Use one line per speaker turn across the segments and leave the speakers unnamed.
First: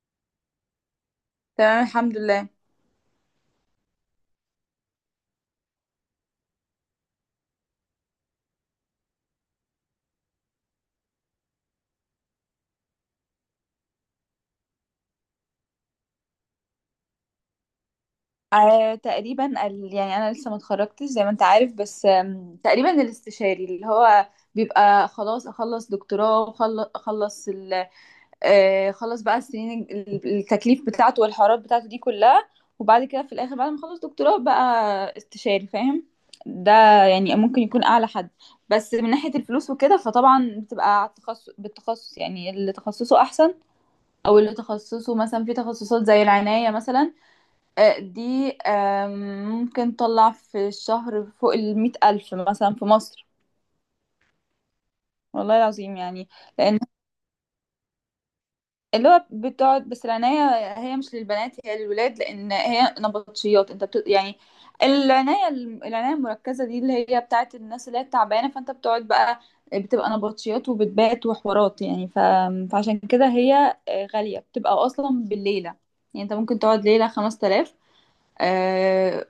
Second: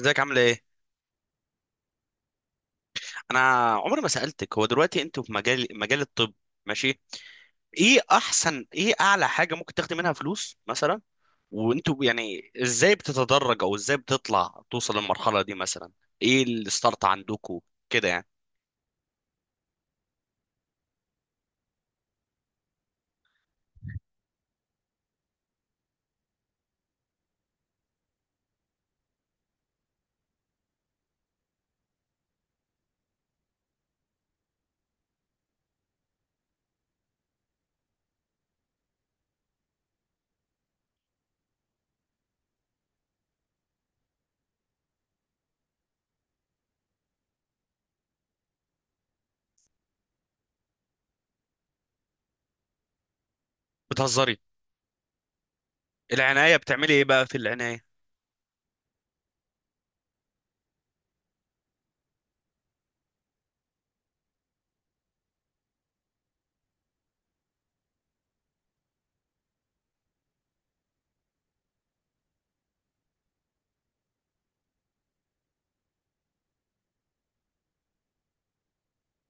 ازيك، عامله ايه؟
تمام، الحمد لله.
انا عمري ما سالتك. هو دلوقتي انتوا في مجال الطب؟ ماشي. ايه اعلى حاجه ممكن تاخدي منها فلوس مثلا؟ وانتوا يعني ازاي بتتدرج او ازاي بتطلع توصل للمرحله دي مثلا؟ ايه الستارت عندكوا كده يعني؟
تقريبا يعني انا لسه ما اتخرجتش زي ما انت عارف، بس تقريبا الاستشاري اللي هو بيبقى خلاص اخلص دكتوراه وخلص اخلص ال خلص بقى السنين التكليف بتاعته والحوارات بتاعته دي كلها، وبعد كده في الاخر بعد ما اخلص دكتوراه بقى استشاري، فاهم؟ ده يعني ممكن يكون اعلى حد. بس من ناحية الفلوس وكده فطبعا بتبقى على التخصص، يعني اللي تخصصه احسن او اللي تخصصه مثلا في تخصصات زي العناية مثلا، دي ممكن تطلع في الشهر فوق 100,000 مثلا في مصر،
بتهزري؟
والله العظيم، يعني.
العنايه
لأن
بتعملي ايه بقى في العنايه؟
اللي هو بتقعد، بس العناية هي مش للبنات، هي للولاد، لأن هي نبطشيات. يعني العناية المركزة دي اللي هي بتاعت الناس اللي هي تعبانة، فأنت بتقعد بقى، بتبقى نبطشيات وبتبات وحوارات، فعشان كده هي غالية، بتبقى أصلا بالليلة، يعني أنت ممكن تقعد ليلة 5,000،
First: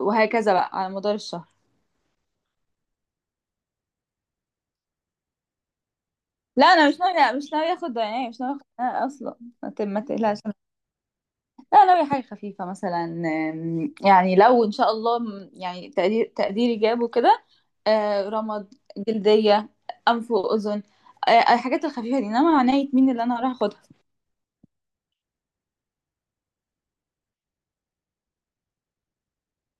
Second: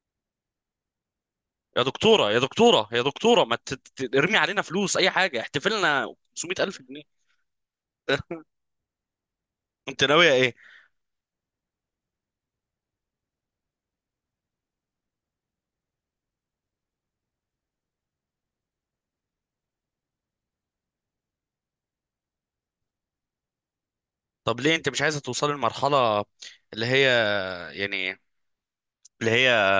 وهكذا بقى على مدار الشهر.
يا دكتوره يا دكتوره يا دكتوره، ما ترمي علينا فلوس. اي حاجه احتفلنا
لا
500000
انا مش
جنيه
ناويه، مش ناويه اخد يعني
اه.
مش ناويه اخد أنا اصلا. ما
انت ناويه
تقلقش.
ايه؟
لا، ناويه حاجه خفيفه مثلا، يعني لو ان شاء الله، يعني تقديري جابه كده، رمد، جلديه، انف واذن، الحاجات الخفيفه دي، انما عنايه مين اللي انا هروح اخدها.
طب ليه انت مش عايزه توصلي لمرحله، اللي هي يعني اللي هي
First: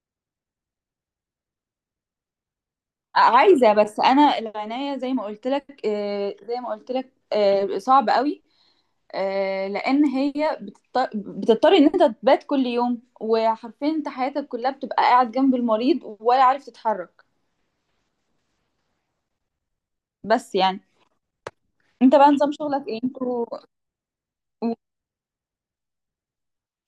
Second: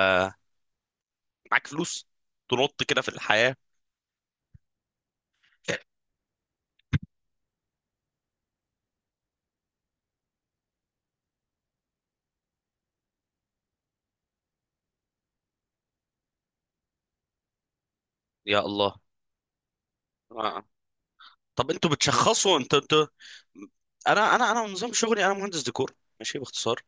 معاك فلوس تنط كده في الحياة؟
عايزه، بس انا العنايه زي ما قلت لك، آه، صعب قوي، لان هي بتضطر ان انت تبات كل يوم، وحرفيا انت حياتك كلها بتبقى قاعد جنب المريض، ولا عارف تتحرك.
يا الله.
بس
آه.
يعني.
طب انتوا
انت بقى نظام
بتشخصوا؟ انت
شغلك
انت
ايه انتوا؟
انا
و-
نظام شغلي انا مهندس ديكور. ماشي، باختصار.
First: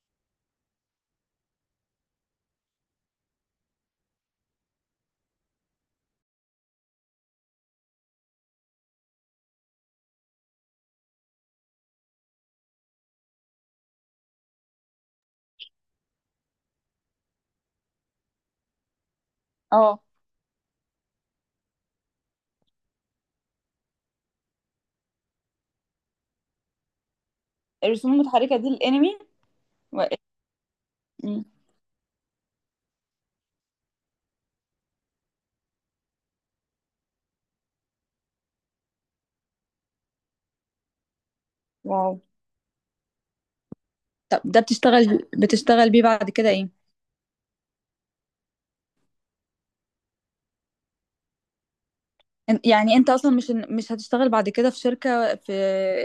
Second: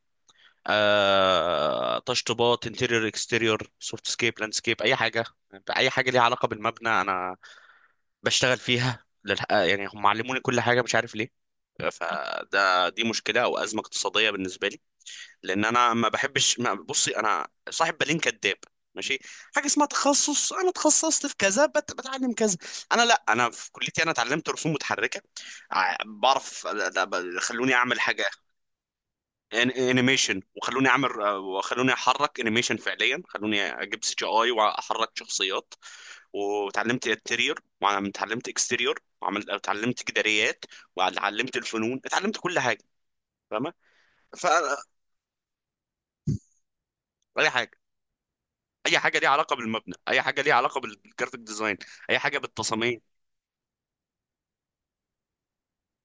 تشطيبات، انتيريور، اكستيريور، سوفت سكيب، لاند سكيب، اي حاجه. اي حاجه ليها علاقه بالمبنى انا بشتغل فيها يعني هم علموني كل حاجه، مش عارف ليه. دي مشكله او ازمه اقتصاديه بالنسبه لي، لان انا ما بحبش ما بصي، انا صاحب بالين كذاب. ماشي. حاجه اسمها
اه.
تخصص، انا اتخصصت في كذا، بتعلم كذا. انا، لا، انا في كليتي انا اتعلمت رسوم متحركه. بعرف، خلوني اعمل
الرسوم
حاجه.
المتحركة دي الانمي؟ و...
انيميشن، وخلوني اعمل
مم.
وخلوني احرك انيميشن فعليا، خلوني اجيب سي جي اي واحرك شخصيات. وتعلمت انتيريور، وتعلمت اكستيريور، اتعلمت جداريات، وتعلمت الفنون،
واو.
اتعلمت كل حاجه. فاهمه؟
طب ده بتشتغل بيه بعد كده ايه؟
فاي حاجه، اي حاجه ليها علاقه بالمبنى، اي حاجه ليها علاقه بالجرافيك ديزاين، اي حاجه
يعني
بالتصاميم.
انت اصلا مش هتشتغل بعد كده في شركة، في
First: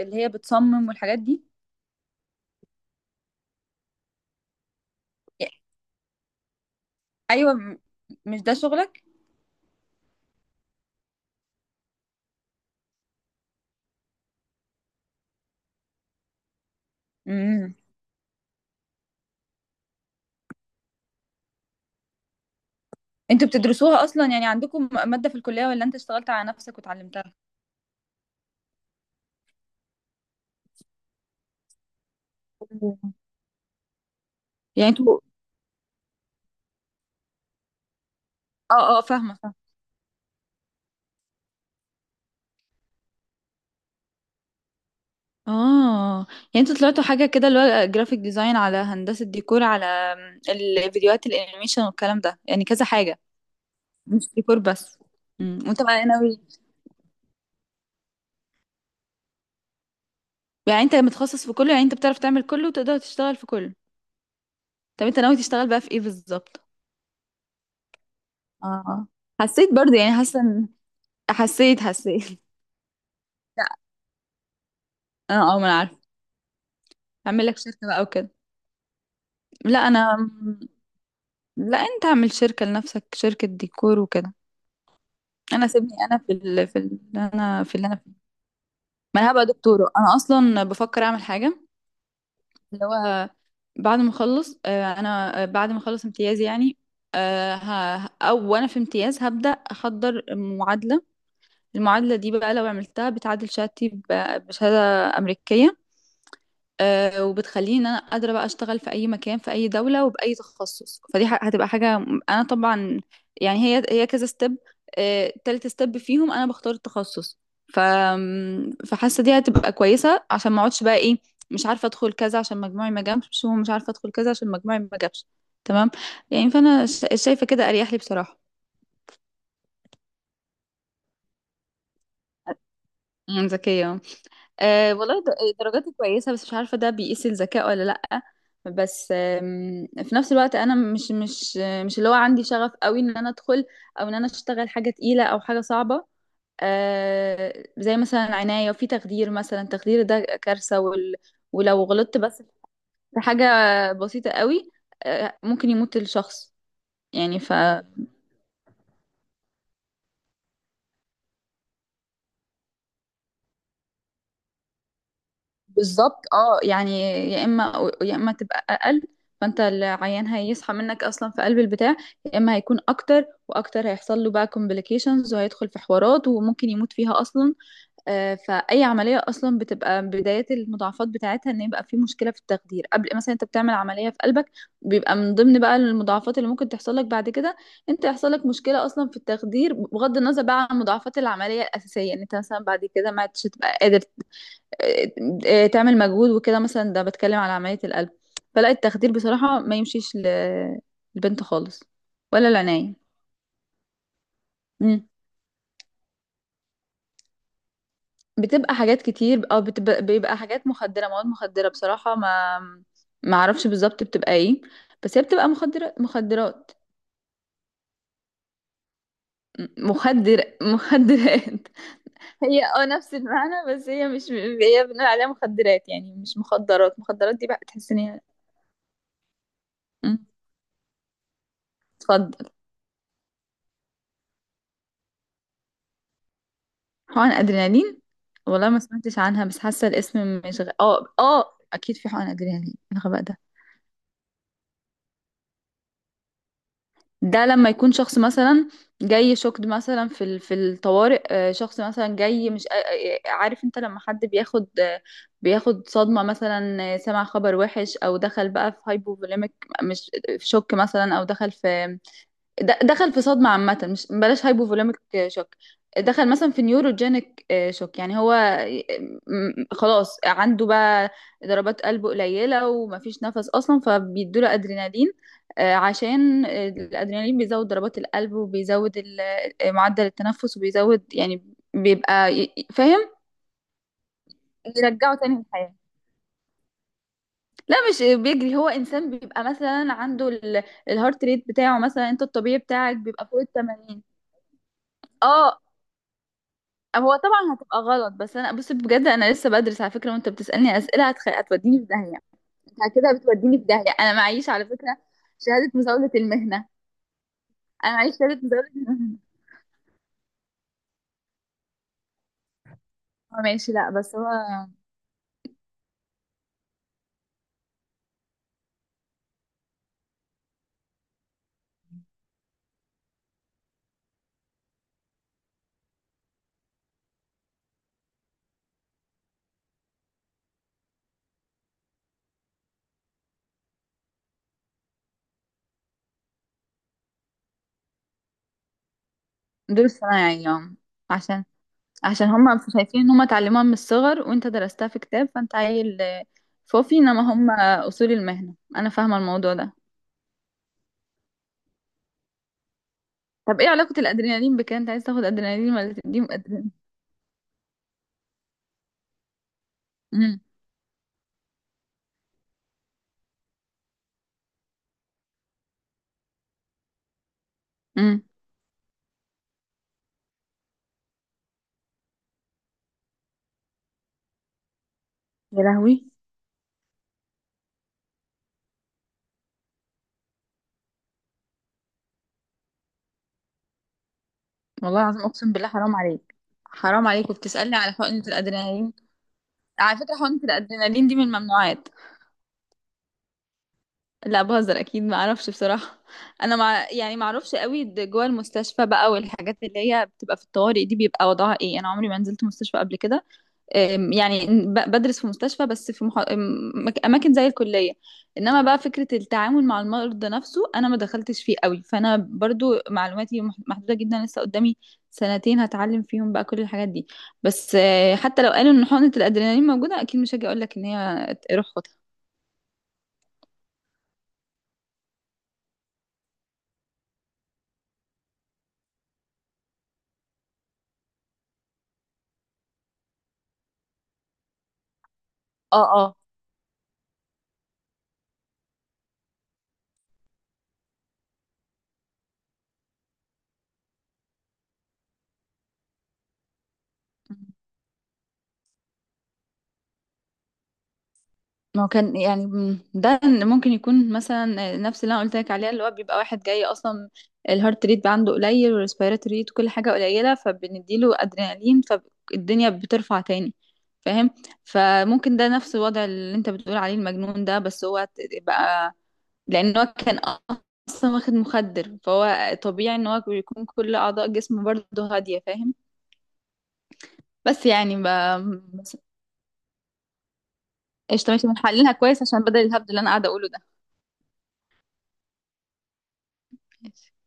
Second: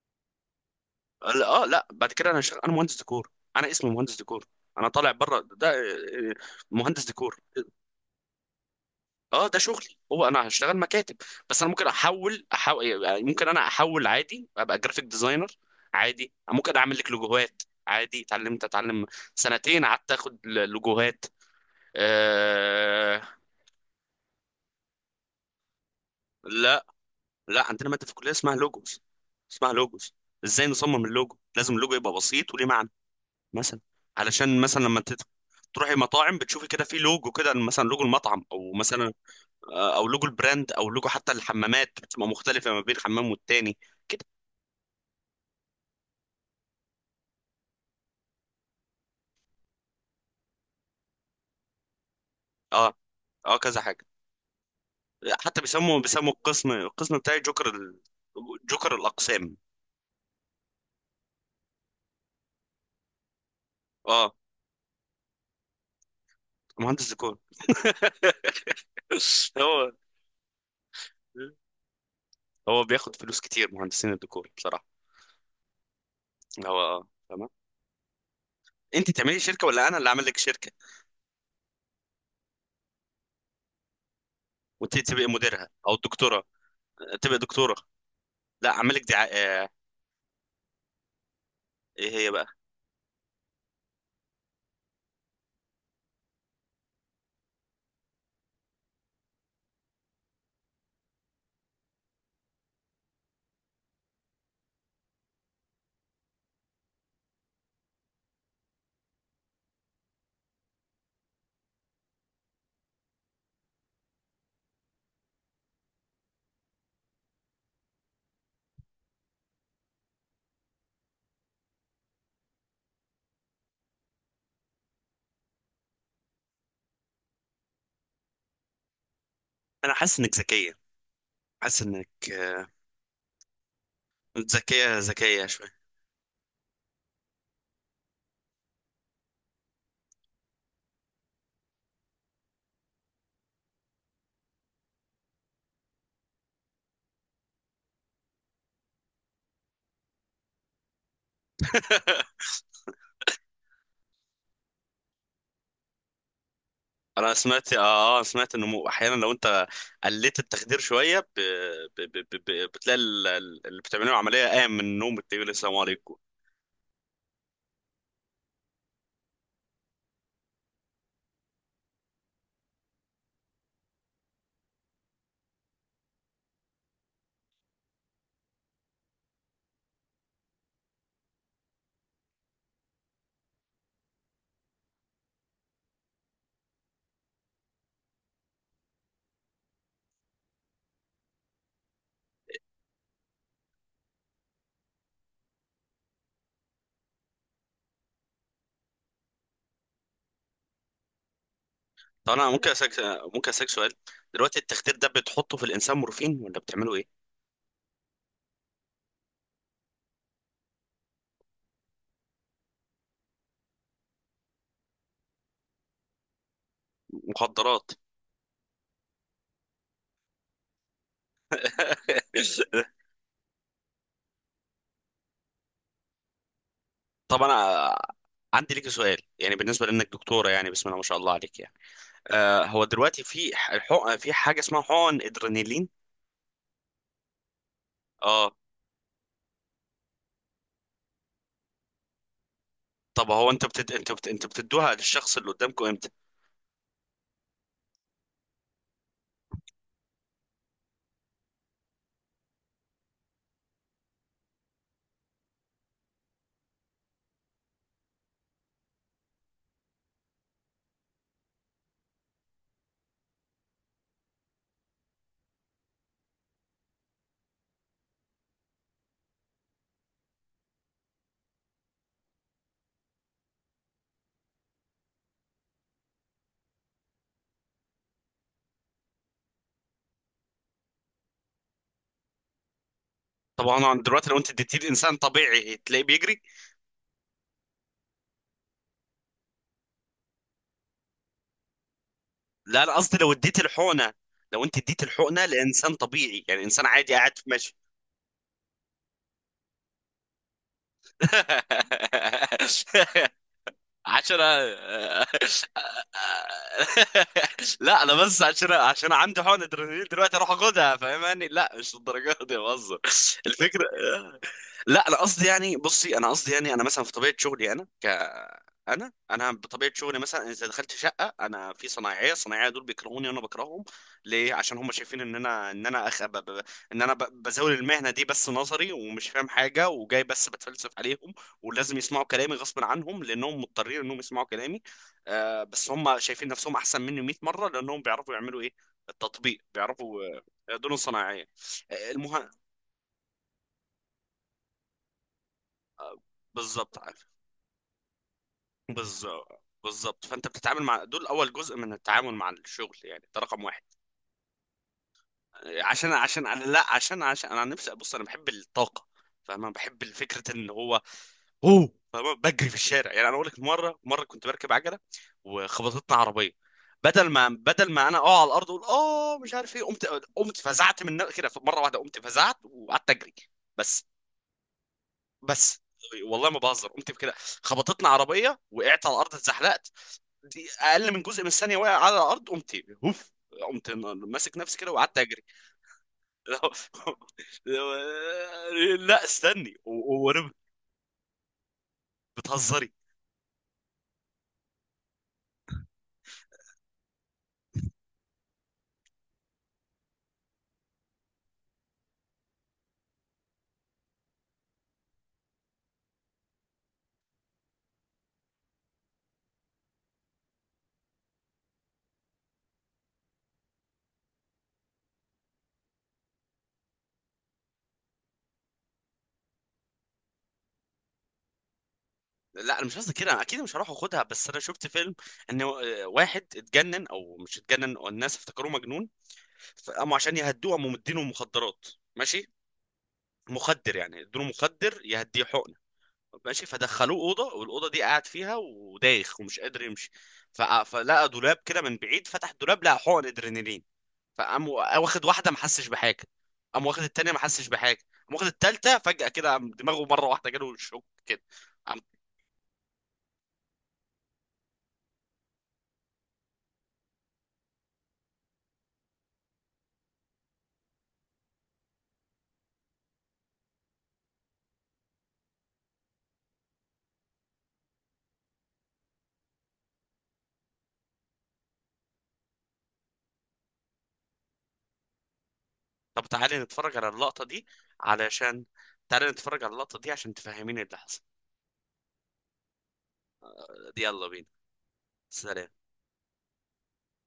اللي هي بتصمم والحاجات دي؟
لا، بعد كده انا هشتغل، انا مهندس ديكور. انا اسمي مهندس ديكور. انا طالع بره
إيه،
ده، مهندس ديكور.
ايوه. مش ده شغلك؟
اه، ده شغلي، هو انا هشتغل مكاتب. بس انا ممكن احول يعني، ممكن انا احول عادي ابقى جرافيك ديزاينر. عادي ممكن اعمل لك لوجوهات. عادي، اتعلمت، سنتين قعدت اخد لوجوهات. آه...
انتوا بتدرسوها اصلا، يعني عندكم مادة في الكلية، ولا انت اشتغلت على نفسك
لا،
وتعلمتها؟
لا عندنا ماده في الكليه اسمها لوجوز، اسمها لوجوس. ازاي نصمم اللوجو؟ لازم اللوجو يبقى بسيط وليه معنى.
أوه.
مثلا، علشان مثلا
يعني
لما
انتوا.
تروحي مطاعم بتشوفي كده في لوجو، كده مثلا لوجو المطعم، او
اه، اه،
مثلا
فاهمة فاهمة.
او لوجو البراند، او لوجو حتى الحمامات بتبقى مختلفه ما بين حمام والتاني كده.
اه، يعني انتوا طلعتوا حاجة كده، اللي هو جرافيك ديزاين، على هندسة ديكور، على الفيديوهات الانيميشن والكلام ده، يعني كذا
اه،
حاجة،
اه، كذا حاجه.
مش ديكور بس.
حتى
وانت
بيسموا
بقى
بيسموا
ناوي،
القسم بتاعي جوكر جوكر الاقسام.
يعني انت متخصص في كله، يعني انت بتعرف تعمل كله وتقدر تشتغل في كله.
اه،
طب انت ناوي تشتغل بقى في ايه بالظبط؟
مهندس ديكور.
اه. حسيت
هو
برضه، يعني حاسة حسيت.
هو بياخد فلوس
لا،
كتير مهندسين الديكور، بصراحه.
اه اه، ما انا عارفة.
هو،
اعمل
تمام.
لك شركة بقى وكده.
انت تعملي شركه
لا
ولا انا اللي اعمل
انا.
لك شركه؟
لا، انت اعمل شركة لنفسك، شركة ديكور وكده.
وانت تبقي
انا
مديرها
سيبني،
او
انا في
الدكتوره؟
ال... في ال...
تبقي
انا
دكتوره.
في اللي انا فيه.
لا، اعمل لك
ما
دعايه.
انا هبقى
اه،
دكتورة، انا اصلا بفكر اعمل حاجة،
ايه هي بقى؟
اللي هو بعد ما اخلص امتيازي، يعني او وانا في امتياز، هبدأ احضر معادلة. المعادلة دي بقى لو عملتها بتعادل بشهادة أمريكية، وبتخليني ان انا قادره بقى اشتغل في اي مكان في اي دوله وباي تخصص. هتبقى حاجه، انا طبعا يعني هي كذا ستيب، تالت ستيب فيهم انا بختار التخصص. ف فحاسه دي هتبقى كويسه عشان ما اقعدش بقى ايه، مش عارفه ادخل كذا عشان مجموعي ما جابش، ومش عارفه ادخل كذا عشان مجموعي ما جابش. تمام؟ يعني فانا شايفه كده اريح لي، بصراحه.
انا حاسس انك ذكيه. حاسس انك،
ذكيه. أه،
ذكيه،
والله،
ذكيه شويه.
درجاتي كويسة، بس مش عارفة ده بيقيس الذكاء ولا لأ. بس في نفس الوقت أنا مش اللي هو عندي شغف قوي إن أنا أدخل، أو إن أنا أشتغل حاجة تقيلة أو حاجة صعبة. أه، زي مثلا عناية، وفي تخدير مثلا. التخدير ده كارثة، ولو غلطت بس في حاجة بسيطة قوي، أه، ممكن يموت الشخص.
انا
يعني ف
سمعت، سمعت انه احيانا لو انت قلت التخدير شويه، بتلاقي اللي بتعمله عمليه قام من النوم بتقول السلام عليكم.
بالظبط، اه، يعني يا اما يا اما تبقى اقل، فانت العيان هيصحى منك اصلا في قلب البتاع، يا اما هيكون اكتر واكتر، هيحصل له بقى complications، وهيدخل في حوارات، وممكن يموت فيها اصلا. فاي عمليه اصلا بتبقى بدايه المضاعفات بتاعتها ان يبقى في مشكله في التخدير. قبل مثلا انت بتعمل عمليه في قلبك، بيبقى من ضمن بقى المضاعفات اللي ممكن تحصل لك بعد كده انت يحصل لك مشكله اصلا في التخدير، بغض النظر بقى عن مضاعفات العمليه الاساسيه، ان انت مثلا بعد كده ما عدتش تبقى قادر آه، تعمل مجهود وكده مثلا، ده بتكلم على عملية القلب. فلا، التخدير بصراحة ما يمشيش للبنت خالص،
طب
ولا
انا
العناية.
ممكن اسالك سؤال؟ دلوقتي التخدير ده
مم.
بتحطه في الانسان مورفين ولا بتعمله ايه؟
بتبقى حاجات كتير، او بيبقى حاجات مخدرة، مواد مخدرة، بصراحة ما ما اعرفش بالظبط بتبقى ايه، بس هي بتبقى مخدرة، مخدرات.
مخدرات.
مخدر، مخدرات. هي اه، نفس المعنى، بس هي مش، هي بنقول عليها مخدرات، يعني مش مخدرات مخدرات
طب
دي بقى تحس
انا
ان هي.
عندي لك سؤال، يعني بالنسبه لانك
مم.
دكتوره، يعني بسم الله ما شاء الله عليك، يعني
اتفضل.
آه، هو دلوقتي في الحق في حاجه اسمها حقن ادرينالين؟
حقن ادرينالين؟
اه.
والله ما سمعتش عنها، بس حاسه الاسم مش اه، اه، اكيد في حقن ادرينالين، إيه الغباء
طب
ده.
هو انت انت بتدوها للشخص اللي قدامكم امتى؟
ده لما يكون شخص مثلا جاي شوكد مثلا في الطوارئ، شخص مثلا جاي مش آه، آه، عارف انت لما حد بياخد صدمه مثلا، سمع خبر وحش، او دخل بقى في هايبوفوليميك، مش في شوك مثلا، او دخل في دخل في صدمة عامة، مش بلاش هايبوفوليميك شوك، دخل مثلا في نيوروجينيك شوك، يعني هو خلاص عنده بقى ضربات قلبه قليلة ومفيش نفس أصلا، فبيدوله أدرينالين، عشان الأدرينالين بيزود ضربات القلب، وبيزود معدل التنفس، وبيزود، يعني بيبقى فاهم،
طبعا انا دلوقتي لو انت اديتيه لانسان
يرجعه تاني للحياة.
طبيعي تلاقيه بيجري.
لا، مش بيجري، هو إنسان بيبقى مثلا عنده الهارت ريت بتاعه مثلا، أنت الطبيعي
لا، انا
بتاعك
قصدي
بيبقى فوق 80.
لو انت اديت الحقنه
اه.
لانسان طبيعي، يعني انسان عادي
هو
قاعد في
طبعا
ماشي.
هتبقى غلط، بس انا بص، بجد انا لسه بدرس على فكره، وانت بتسالني اسئله هتوديني في داهيه، انت كده بتوديني في داهيه. انا
عشان.
معيش على فكره شهاده مزاوله المهنه، انا
لا، انا
معيش شهاده
بس
مزاوله
عشان
المهنه.
عندي حقن ادرينالين دلوقتي اروح اخدها؟ فاهماني، لا، مش للدرجه دي، بهزر.
هو ماشي،
الفكره،
لا، بس هو.
لا، انا قصدي يعني بصي، انا قصدي يعني انا مثلا في طبيعه شغلي، انا انا بطبيعه شغلي مثلا اذا دخلت شقه انا في صنايعيه دول بيكرهوني وانا بكرههم. ليه؟ عشان هم شايفين ان انا، ان انا بزاول المهنه دي بس نظري، ومش فاهم حاجه، وجاي بس بتفلسف عليهم، ولازم يسمعوا كلامي غصب عنهم لانهم مضطرين انهم يسمعوا كلامي. بس هم شايفين نفسهم احسن مني 100 مره لانهم بيعرفوا يعملوا ايه، التطبيق
دول
بيعرفوا.
صنايعي، يعني.
دول
عشان،
صناعيه. آه، المه...
هم شايفين ان هم اتعلموها من الصغر، وانت درستها في كتاب، فانت عيل،
آه،
فوفي،
بالظبط،
انما
عارف.
هم اصول المهنه، انا فاهمه الموضوع
بالظبط،
ده.
بالظبط، فانت بتتعامل مع دول، اول جزء من التعامل مع الشغل يعني، ده
طب
رقم
ايه
واحد.
علاقه الادرينالين بكده، انت عايز تاخد ادرينالين
آه،
ولا
عشان
تديهم
عشان أنا
ادرينالين؟
لا عشان عشان انا عن نفسي، بص، انا بحب الطاقه، فانا بحب
امم
فكره ان هو، اوه بجري في الشارع. يعني انا اقول لك، مره مره كنت بركب عجله وخبطتنا عربيه. بدل ما انا
امم
اقع على الارض اقول، مش عارف ايه، قمت. كده مره واحده قمت فزعت وقعدت اجري. بس
يا
بس
لهوي،
والله ما بهزر، قمت كده. خبطتنا عربيه، وقعت على الارض، اتزحلقت، دي اقل من جزء من الثانيه، واقع على الارض قمت، هوف، قمت ماسك نفسي كده،
والله
وقعدت
العظيم،
اجري.
اقسم بالله حرام عليك، حرام عليك، وبتسألني على حقنة الادرينالين؟
لا، استني،
على فكرة حقنة
وانا.
الادرينالين دي من الممنوعات.
بتهزري؟
لا بهزر، اكيد ما اعرفش بصراحة، انا مع، يعني ما اعرفش قوي، جوه المستشفى بقى والحاجات اللي هي بتبقى في الطوارئ دي بيبقى وضعها ايه، انا عمري ما نزلت مستشفى قبل كده. يعني بدرس في مستشفى، بس في اماكن زي الكليه، انما بقى فكره التعامل مع المرضى نفسه انا ما دخلتش فيه قوي، فانا برضو معلوماتي محدوده جدا، لسه قدامي سنتين هتعلم فيهم بقى كل الحاجات دي. بس حتى لو قالوا ان حقنه الادرينالين موجوده، اكيد مش هاجي اقول لك ان هي روح خدها.
لا، انا مش قصدي كده، انا اكيد مش هروح اخدها، بس انا شفت فيلم ان واحد اتجنن، او مش اتجنن والناس افتكروه مجنون، فقاموا عشان يهدوه، قاموا مدينه مخدرات، ماشي، مخدر يعني، ادوله مخدر يهديه حقنه،
اه، اه،
ماشي. فدخلوه اوضه، والاوضه دي قاعد فيها ودايخ ومش قادر يمشي، فلقى دولاب كده من بعيد، فتح الدولاب لقى حقن ادرينالين، فقام واخد واحده ما حسش بحاجه، قام واخد التانيه ما حسش بحاجه، قام واخد التالته فجاه كده قام دماغه مره واحده، جاله شوك كده.
ما هو كان يعني، ده ممكن يكون مثلا نفس اللي انا قلت لك عليها، اللي هو بيبقى واحد جاي اصلا الهارت ريت بقى عنده قليل، والريسبيرات ريت، وكل حاجه قليله، فبنديله ادرينالين، فالدنيا بترفع تاني، فاهم؟ فممكن ده نفس الوضع اللي انت بتقول عليه المجنون ده، بس هو بقى لان هو كان اصلا واخد مخدر، فهو طبيعي ان هو بيكون كل اعضاء جسمه برضه هاديه، فاهم؟
طب تعالي نتفرج على اللقطة دي،
بس يعني ب...
علشان
بس-
عشان تفهميني اللي حصل.
قشطه، ماشي، بنحللها كويس عشان بدل الهبد اللي انا قاعده اقوله
يلا بينا، سلام.
ده.